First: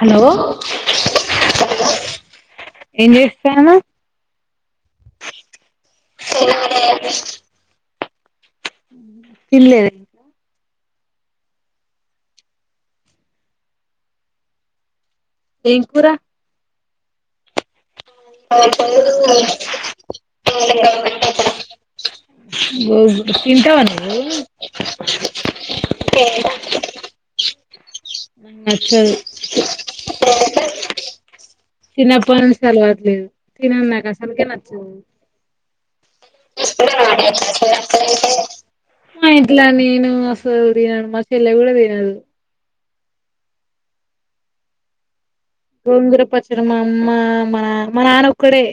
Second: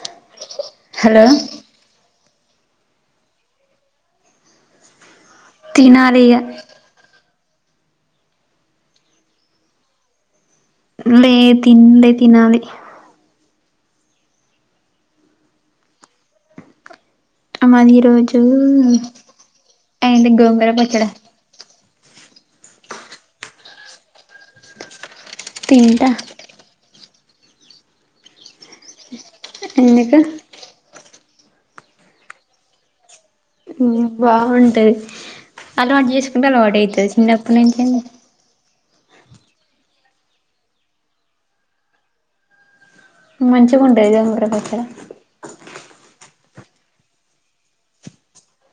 Hello hello ఏం జేస్తాన తినాలిగా తిన్లేది లే తిం తినాలి ఏం కుర మాది ఈరోజూ అయింది గోంగూర పచ్చడ గోగ్ తింటావా నువ్వు తింటా చ ఎందుకు [unintelligible] చిన్నపట్నుంచి అలవాట్లేదు తినన్ నాక్ అసలకే నచ్చద్ బాగుంటది [inaudible] అలవాటు చేసుకుంటే అలవాటు అయితది చిన్నప్పటి నుంచి ఆ ఇట్లా నేను మసూర్య మా చెల్లె కూడా పోయినారు మంచిగ ఉంటదిగద్ మీ ఊరి దగ్గర గోంగుర పచ్చడ మా అమ్మ మా నాన్ మా నాన్న ఒక్కడే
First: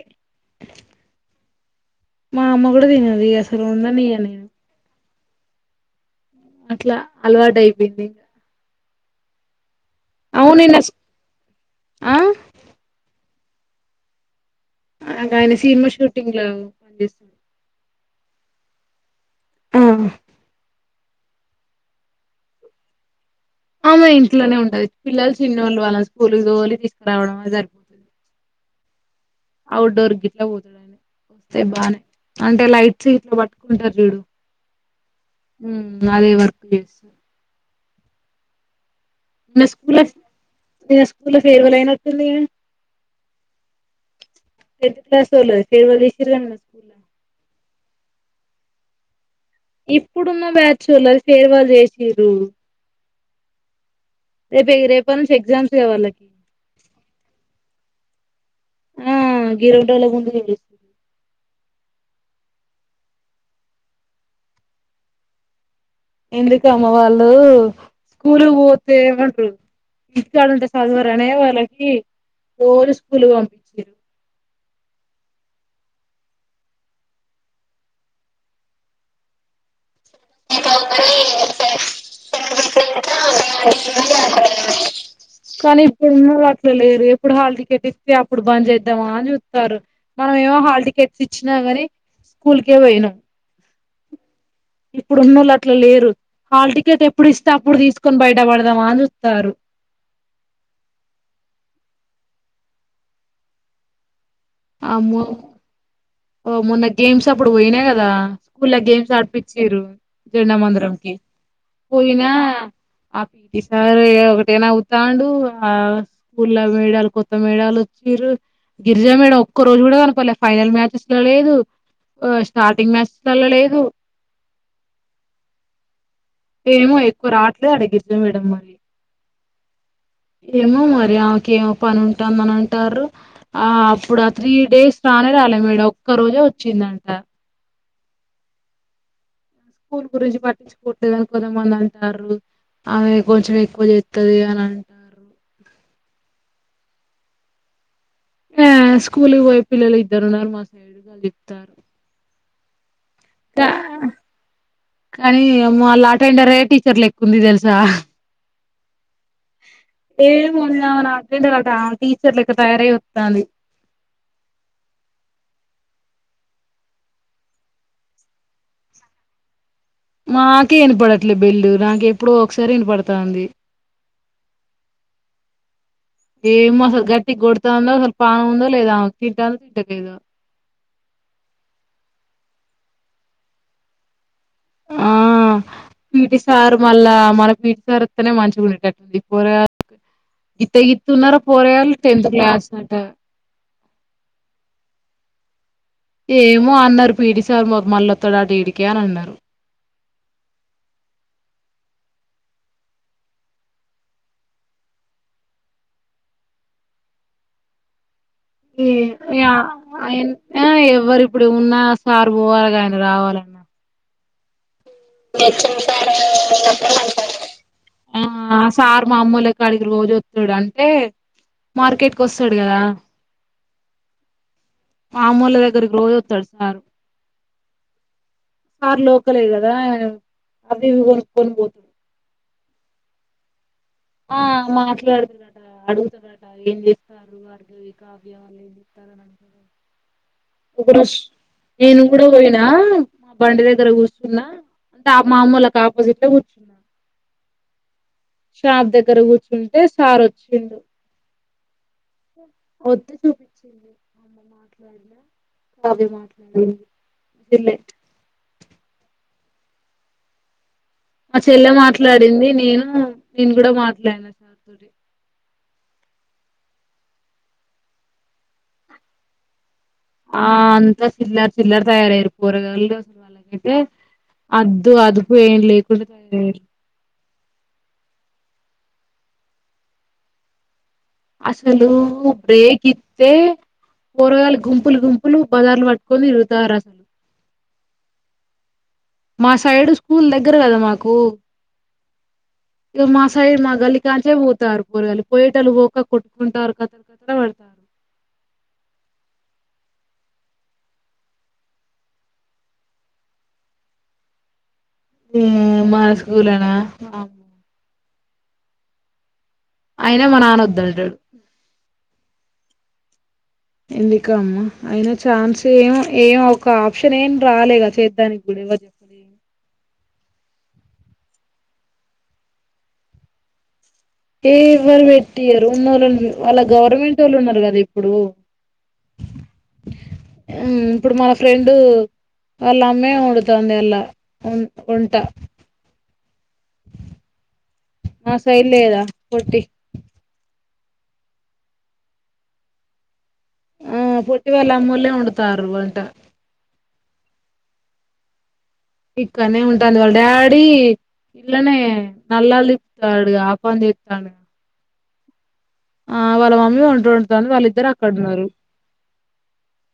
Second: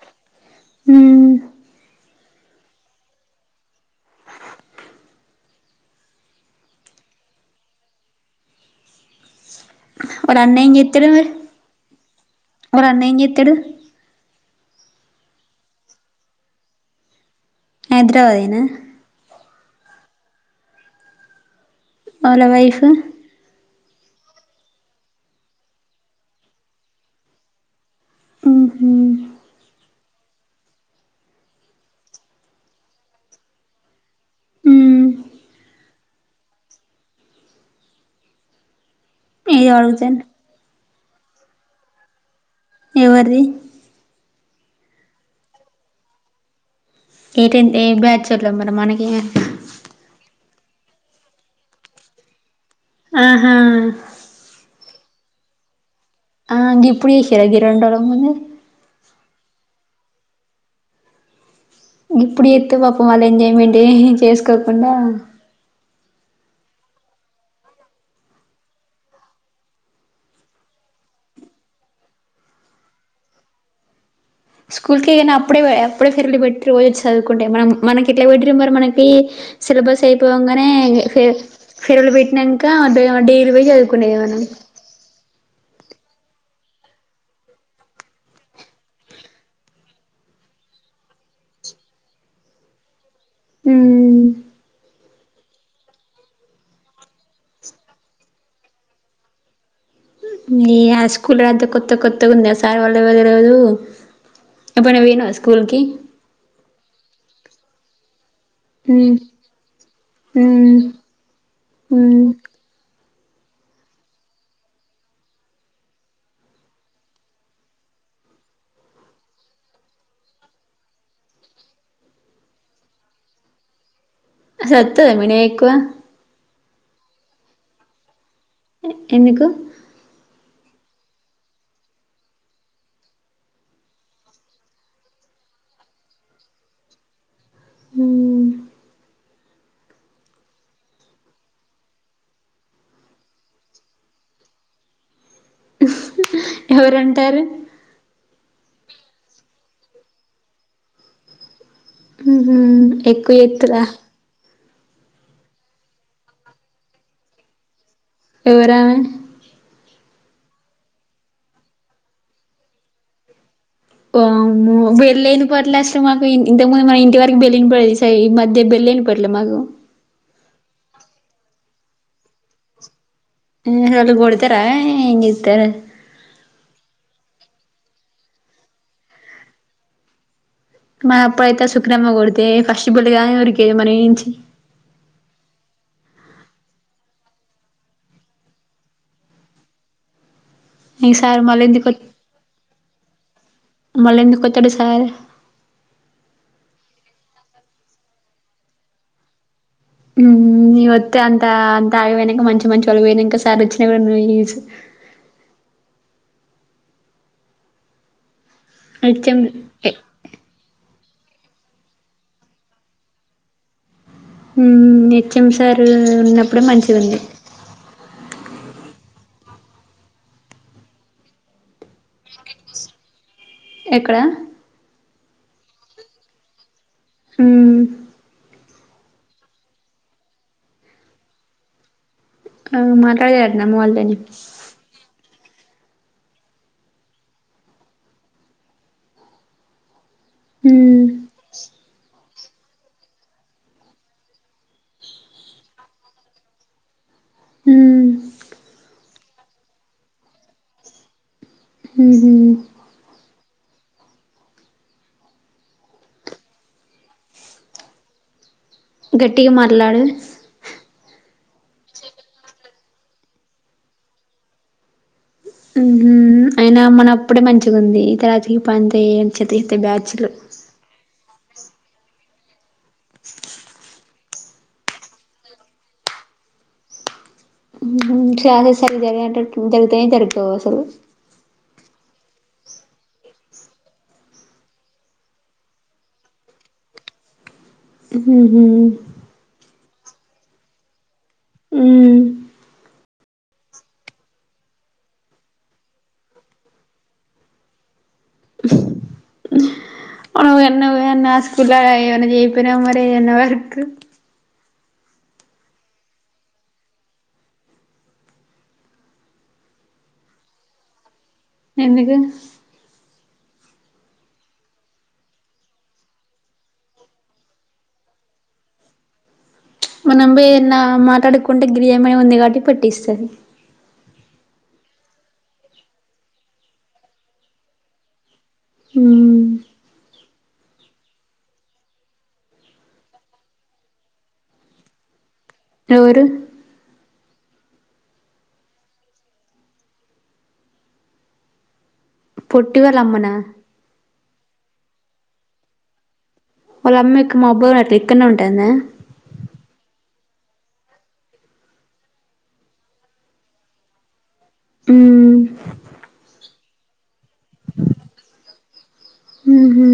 మ్ మా అమ్మ గుడా తినది అసల్ ఉండనీయ అట్ల అల్వాట్ అయిపోయింది. మరి అవును నిన్న అన్నెంచేత్తడు మరి ఆ మరి అన్నెంచేత్తడు ఆయన సినిమా షూటింగ్లో పనిచేస్తడు హైదరాబాదెనా ఆ వాళ్ళ వైఫ్ ఆమె ఇంట్లనే ఉంటది పిల్లల్ చినోళ్ళు వాళ్ళని స్కూల్కి తోలిచ్చి తీస్కురావడమే సరి ఊహూ ఔట్డోర్ గిట్ల పొతదేమో వస్తే బానే అంటే లైట్స్ ఇట్ల పట్టుకుంటర్ చూడు మ్మ్ మ్ అదే వర్క్ బీసీ నిన్న ఏదో స్కూల్ల అడుగుతాను నిన్న స్కూల్ల ఫేర్వల్ అయినట్టుందిగా ఎవర్ది? టెన్త్ క్లాసోల్లది ఫేర్వెల్ చేసింరు కదనే ఏ టెన్త్ ఏ బ్యాచోలో మరి మనకేం ఎర్క ఇప్పుడున్న బ్యాచ్చోలది ఫేర్వల్ చేసింరు. ఆహా. రేపే రేపట్నుంచి ఎగ్జామ్స్ కద వాళ్ళకి ఆ గిప్పుడు చేసింరా గీ రెండురోజుల ముందే ఆ గీ రెండురోజుల ముందు ముందు గిప్పుడు చేత్తే పాపం వాల్ ఎంజాయ్మెంటే చేస్కోకుండా ఎందుకమ్మ వాళ్ళు స్కూల్కి పోతే ఏమంటరు ఇంటికాడ ఉంటే సద్వరనే వాళ్ళకి రోజు స్కూలు పంపించిన్రు. స్కూల్కే గని అప్పుడే అప్పుడే [unintelligible] పోయి చదువుకుంటే మనం మనకెట్లా పెట్టిర మరి మనకి సిలబస్ అయిపొంగనే ఫేర్ ఫేర్వెల్ పెట్టినంక డైలీ పోయి చదువుకునేది మనం కాన్ ఇప్పుడ్ అట్ల లేరు ఎప్పుడు హాల్ టికెట్ ఇస్తే అప్పుడు బంద్ జేద్దామా అని చూత్తాన్. రు మనమేమో హాల్టి కెట్స్ ఇచ్చిన గని స్కూల్కే పోయినం. మ్ ఇప్పుడున్నోళ్ళు అట్లా లేరు హాల్ టికెట్ ఎప్పుడ్ ఇస్తే అప్పుడ్ తీస్కొని బయటపడ్దామా అన్ చూత్తారు. నీ ఆ స్కూలే అంత కొత్త కొత్తగుంది అ సార్ వాళ్ళెవరో తెల్వదు. ఎప్పుడైనా అమ్మో పోయినవా స్కూల్ కి ఒ మొన్న గేమ్స్ అప్పుడు పోయిన కదా స్కూళ్ల గేమ్స్ మ్ ఆడిపిచ్చిరు. మ్ జెండమందరంకి మ్ పోయినా ఆ పిటి సార్ ఇగ ఒకటే నవ్వుతాండు. ఆ స్కూల్ల మేడాలు కొత్త మేడాలొచ్చి లు గిరిజా మేడం ఒ ఒక్క రోజు గుడా కనపడ్లే ఫైనల్ మ్యాచెస్లో లేదు. ఆ స్టార్టింగ్ మ్యాచెస్లల్ల లేదు. అసల్ అత్తదా మినా ఎక్కువ ఏమో ఎక్కువ రావట్లేదట గిరిజ మే ఎ ఎందుకు? ఏమో మరి ఆమె కేమో పనుంటాన్ దన్ అంటాన్రు. ఆ అప్పుడ త్రీ డేస్ రానే రాలే మేడం ఒక్క రోజే వచ్చిందంట. హ్మ్ స్కూల్ గురించి పట్టించుకుంటలేద్ అని కొంతమంది అంటాంరు. ఆమె కొంచెం ఎక్కువ చేత్తది అన్ అంటాంరు. ఎవరంటారు. ఆ స్కూల్కి పోయే పిల్లలు ఇద్దరు ఉన్నారు మా సైడు వాళ్ళు చెప్తాంరు. మ్ హ్ ఎక్కు చెత్తురా కానీ మళ్ళా అటెండర్ అయ్యే టీచర్లెక్క ఉంది తెలుసా ఎవరామే ఏమో మొన్న అటెండర్ టీచర్ లెక్క తయారయ్యి వస్తుంది అమ్మో బెల్లె ఇనపడేడట్లే అసలు మాకు ఇంతకుముందు మా ఇంటివరకు బెల్ వినపడేది తెల్సా ఈ మధ్యబెల్ లేని పెళ్ళాం అగో మాకే ఇన్పడట్లే బెల్లు నాకే ఎప్పుడో ఒకసారి ఇన్పడత్ ఎనిమిది సార్లు కొడ్తరా ఎంజేత్తర ఏమో అసల్ గట్టికొడ్తాందో అసల్ పాము ఉందో లేదా ఆమెక్ తింటాందో తింటలేదో మా అప్పుడైతే సుకనమ్మ కొడితే ఫస్ట్ బుల్లిగాని ఉరికేది మన నుంచి [unintelligible] పీటి సార్ మళ్ళా మన పీటి సార్తోనే వస్తేనే మంచిగా ఉండేది [unintelligible] గీత గిత్త ఈ ఉన్నారు సార్ మళ్ళీ పోరగాళ్లు టెన్త్ క్లాస్ అట మళ్ళంద ఓటడు సార్ ఏమో అన్నారు పీడిసార్ మళ్ళఓటదాంట ఇడికే అని అన్నారు హ్మ్ హ్మ్ నేను వత్తే అంత అంత ఆగిపోయినాక మంచి మంచి వాలు పోయినాంక సారి [unintelligible] హెచ్ఎం [unintelligible] ఎవరు ఇప్పుడు ఉన్నా సార్ పోవాలే గదా ఆయన రావాలన హ్మ్ హెచ్ఎం సార్ ఉన్నప్పుడే మంచిగా ఉండే మా అమ్మ వొళ్లకడిగి రోజు వత్తడు అంటే మార్కెట్ కి వస్తాడు కదా ఎక్కడ మామూలా దగ్గరికి రోజస్తాడు సారు హ్మ్ సార్ లోకలే కదా అవి ఇవి కొనుక్కని పో కాల్ మల్తదానటన అమ్మ వాళ్ ఆ మాట్లాదిండి అడుగుతారట ఏం చెస్తారు [inaudible] మ్మ్ ఒకరోజు నేను కూడ పోయినా మా బండి దగ్గర కూర్చున్నా అంటే మామూలకు ఆపోజిట్ లో కూర్చుచునం హ్మ్ సార్ దగ్గర కూర్చుంటే సార్ వచ్చిండు మ్హూ వద్దు చూ [unintelligible] గేట్టిగ మాట్లాడు మా చెల్లె మాట్లాడింది నేను నేను కూడ మాట్లాడిన సార్ తోటి హ్మ్ అయినా మన అప్పుడే మంచిగా ఉంది ఈ తరాత్రకి పంతే మంచిది తే బ్యాచులు చిల్లర్ చిల్లర్ తయారుయినారు పోరగాళ్లు [unintelligible] అద్దు అదుపు ఎం లేకుండా హ్మ్ చాలా సార్లు [unintelligible] జరుగుతాయి జరుగవో అసలు అసలు బ్రేక్ ఇత్తే పోరగాళ్లు గుంపులు గుంపులు బజార్లు పట్టుకొని తిరుగుతారు అసలు ఉహ్మ్ మా సైడు స్కూల్ దగ్గర కదా మాకు హ్మ్ ఈగ మా సైడ్ మా గల్లీ కాంచే పోతారు పోరగాళ్లు పోయేటలు పోక కొట్టుకుంటారు [unintelligible] ఆ అన్నది అన్న మస్తు బడాయి ఎమ్మానా చేయకపోయినావ మరి అన్న వర్క్ హ్మ్ మా స్కూల్ అన అయిన మా నాన్న వద్దంటాడు ఎందుకు ఎందుక అమ్మ అయిన ఛాన్స్ ఏమో ఏమో ఒక ఆప్షన్ ఏం రాలేగా చేయటానికి కూడా ఎవరు చెప్పలే మనంబీర్ణ మాట్లాడుకుంటే గిరామేయినా ఉంది కాబట్టి పెటిస్సది. ఏ ఎవరు పెట్టియరు ఉన్నోళ్ళు ఉన్ వాళ్ళ గవర్మెంట్ వాళ్ళు ఉన్నరు గదా ఇప్పుడు మ్మ్ హ్మ్ ఇప్పుడు మ ఫ్రెండు వాళ్ళ అమ్మే వండుతాంది ఎల్ల వన్ వంట పేరు మా సైడ్ లెదా పోటి పొట్టి వాళ్ళమ్మనా ఇవాళ అమ్మోల్లే వండుతారు వంట వాళ్ళ అమ్మేకు మా మబ్బులట ఇక్కడ్నే ఉంటుందా ఇక్కనే ఉంటాంది వాళ్ళ డాడీ ఇల్లనే నల్లాలు ఇప్తాడుగా ఆపాంది తిప్తాండుగ ఉమ్ మమ్మీ వంట వండుతుంది వాళ్ళిద్దరు అక్కడ ఉన్నారు ఉహు,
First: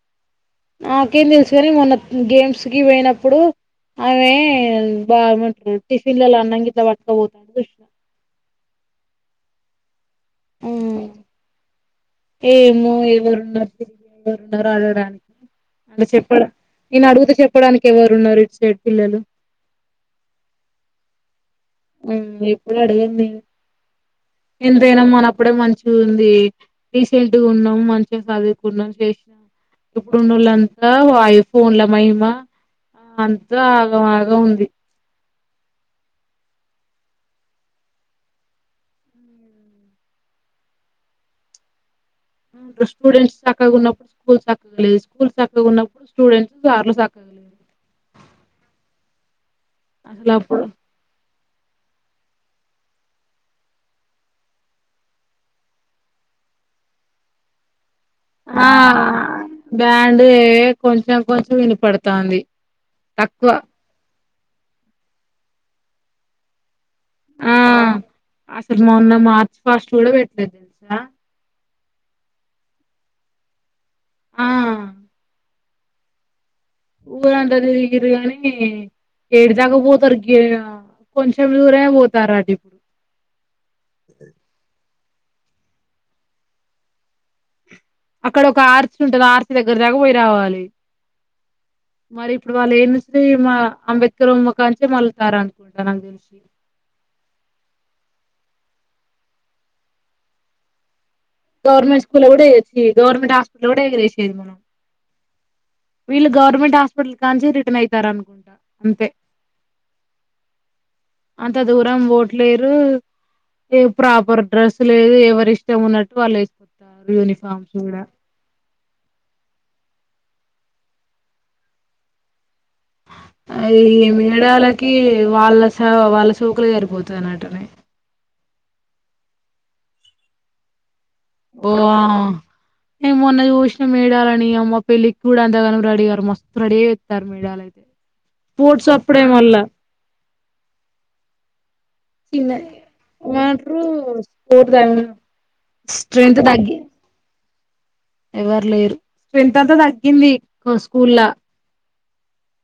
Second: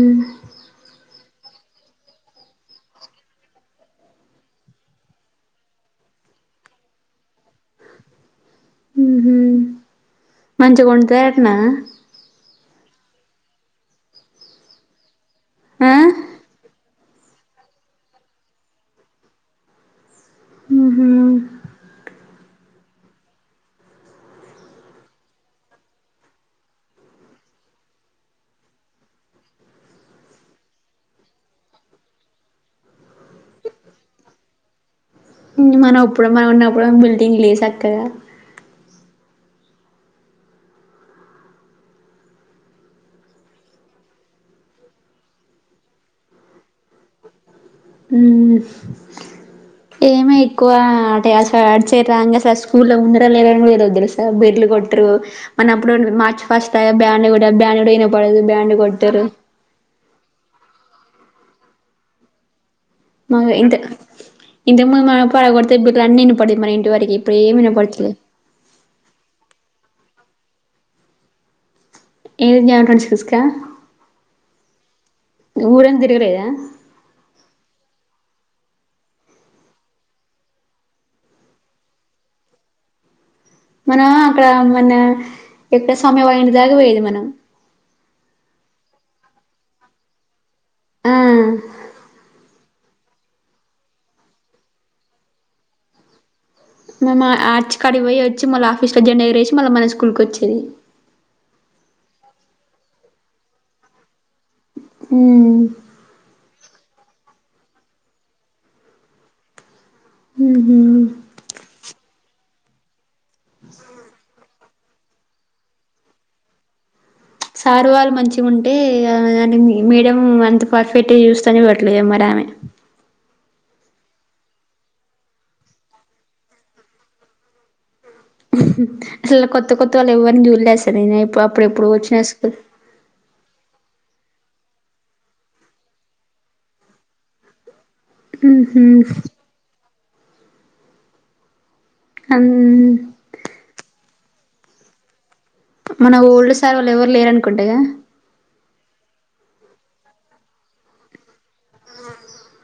నాకేం తెలుసు గని మొన్న గేమ్స్ కి పోయినప్పుడు ఆమె ఎ బా ఎమంటరు టిఫిన్లల అన్నం గిట్లా పట్కపోతాన్ ఉష్ చూసిన మంచిగుంటద ఎట్నా ఏమో ఎవరు ఉన్నరు ఎవరున్నారు ఆడడానికి ఆ? అన్ చెప్పడం నేను అడుగుతే చెప్పడానికి ఎవరున్నారు ఇట్ సైడ్ పిల్లలు ఉహు ఉ ఎప్పుడు అడిగింది ఎంతైనా మన అప్పుడే మంచిగుంది డిసెంట్గున్నాం. మంచిగా చదువుకున్నం. చేసి ఇప్పుడున్నోల్లంతా వాయి ఫోన్ల మహిమా అంత ఆగం మాగం ఉంది మన అప్పుడు మనం ఉన్నప్పుడు బిల్టింగ్ లేసాకద స్టూడెంట్స్ సక్కగ ఉన్నప్పుడు స్కూల్ సక్కగలేదు. స్కూల్ సక్కగ ఉన్నప్పుడు స్టూడెంట్స్, సార్లు సక్కగలేరు. అసలు ఏమె అప్పుడు ఎక్కువా [unintelligible] స్కూలో ఉన్నరా లేరా అని ఎదో ఒకటి తెలుస బెడ్లు గొట్టురు మన అప్పుడ్ మ్ మార్చ్ ఫస్ట్ అయ్ బ్యాండు గూడా బ్యాండ్ డు యినపడదు బ్యాండ్ కొట్టరు అండే కొంచెం కొంచెం వినిపడతాంది మ ఇన్తక్ ఇంతకు ముందు [unintelligible] రన్ ఇనపడింది మన ఇంటి వరక్ ఆ అసలు మొన్న మార్చ్ ఫాస్ట్ గూడా పెట్లేదు తెలుసా ఎం జాన్ ట్వంటీ సిక్స్ కా ఆ ఊరని దిరుగలేదా ఊరంత దిరిగిరు గానీ ఏడి దాకా పోతారు గిడ అ కొంచెం దూరమే పోతార్రట ఇప్పుడు మనా అక్కడ మన ఎక్క సౌమ్య వాళ్ళింటి దాగ పోయేది మనం అక్కడ ఒక ఆర్త్ ఉంటది అ ఆర్తి దగ్గర దాకా పోయి రావాలి ఆ మరిఇప్పుడు వాళ్లేన్ శ్రీ మా అంబేద్కర్ మోకాంచే మళ్లుతారు అనుకుంటా నాకు తెలిసి మ మా ఆర్చ్ కాడి పోయి వచ్చి మళ్ళ ఆఫీస్ లో జెండా ఎగరేసి, మళ్ళీ మన స్కూల్కి ఒచ్చేది. గవర్నమెంట్ స్కూలో గుడ ఎయెచి గవర్నమెట్ హస్పిటల్ లొ కూడ ఎగిరేసినాం మనం ఉమ్ వీళ్ళు గవర్నమెంట్ హాస్పిటల్ కాంచి రిటర్న్ అయితారనుకుంటా అంతే హ్మ్ అంత దూరం వొట్ల్ లేరు ఏ ప్రాపర్ డ్రెస్ లేదు. ఎవరి ఇష్టం ఉన్నట్టు వాళ్ళు ఏసుకొచ్చారు సారు వాళ్ళు మంచిగుంటే అ దని మ్ మె దెం అంత పర్ఫెక్ట్ జూస్తనే వెట్లా ఏమ్మరి ఆమె అ యి మేడాలకి వాళ్ళ స వాళ్ళ సోకులె సరిపోతున్నటునయ్ అసల్ కొత్త కొత్తోల్ ఎవ్వర్ని జూల్లే అస్ పో ఏమో చూష్ మెడాలని అమ్మ పెళ్లిక్ కూడా అందగనం రెడిగారు మస్తూ రెడీ అయి ఒత్తారు మేడాలు అయితె ఉహు పుట్స్ అప్పుడె వల్ల అన్ [unintelligible] వాట్రూ స్పోట్ తాగమను మన ఓల్డ్ సారొళ్ళు ఎవరు లేరనుకుంటగ ఎవర్ లేరు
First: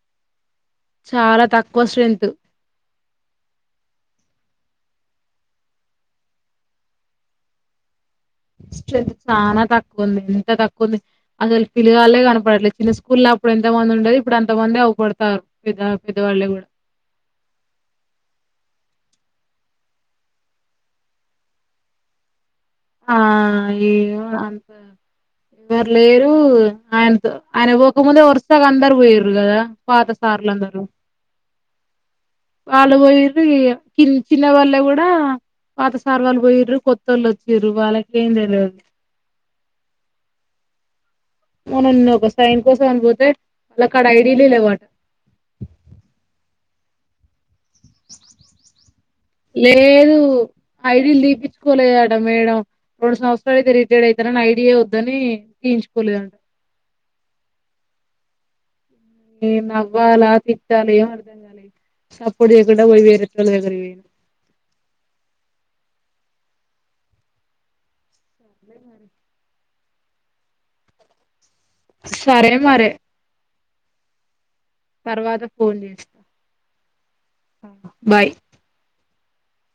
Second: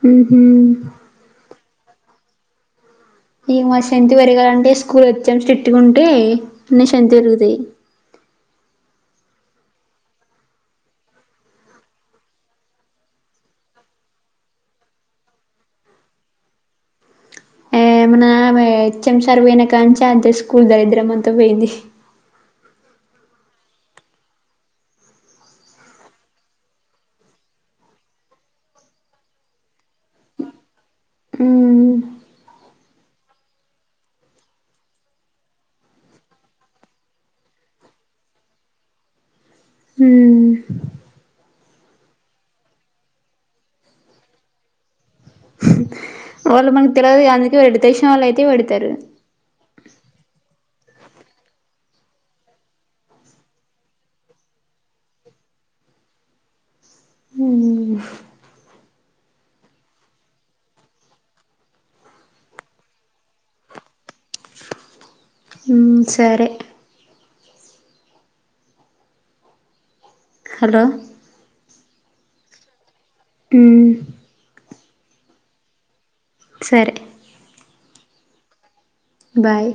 హ్మ్ చాలా తక్కువ స్ట్రెంత్ ఈ మ స్ట్రెంత్ పెరగాలంటే స్కూల్ హెచ్ ఎమ్ స్ట్రిక్ట్ గుంటె [unintelligible] ఎరుగుతయ్ [inaudible] చానా తక్కువుంది ఎంత తక్కువ ఉంది అసలు పిలుగాల్లే కనపడట్లే చిన్న స్కూల్లో అప్పుడు ఎంత మ ఉండేది ఇప్పుడు అంత మంది అవ్పడతారు పెద్ద పెద్దబళ్ళే గూడ ఏమునామె ఆ హెచ్ ఎమ్ సార్ పోయినకాంచి అంత స్కూల్ దరిద్రమంత పెయింది. ఆ ఏమో అంతా వర్ లేరు ఆయన్తో ఆయన బోకముందే వరుసగా అందరు పొయ్యిరు కదా పాత కార్లందరు హ్మ్ వాళ్ళు బొయిర్రు ఈ కిన్ చిన్నవాళ్ళు గూడా పాత సార్ వాళ్ బొయిర్రు కొత్తోళ్ళు ఒచ్చిర్రు వాళ్ళకేం తెల్వది హ్మ్ మొన్న ను ఒక సైన్ కోసం అని పోతె వాళ్ళకాడ ఐడిలే లేవ వాళ్ళు మనకి తెల్వద్ అందుకే పెడితె తెలిసిన వాళ్ళయితే వెడ్తారు ఐడి తీపిచ్చుకొలేదట మేడం రెండు సంవత్సరాలు అయితే రిటైర్డ్ అయితనని ఐడి యే వొద్దని తీయించుకొలే హ్మ్ ఏ నవ్వాల తిట్టాల ఏం అర్థంగాలే సప్పుడుజేకుండా పోయి వేరేటోళ్ళదగ్గరకి పొయిన హ్మ్ సరే హలో సరే మరె హ్మ్ తర్వాత ఫోన్ జేస్ సరే బాయ్ బాయ్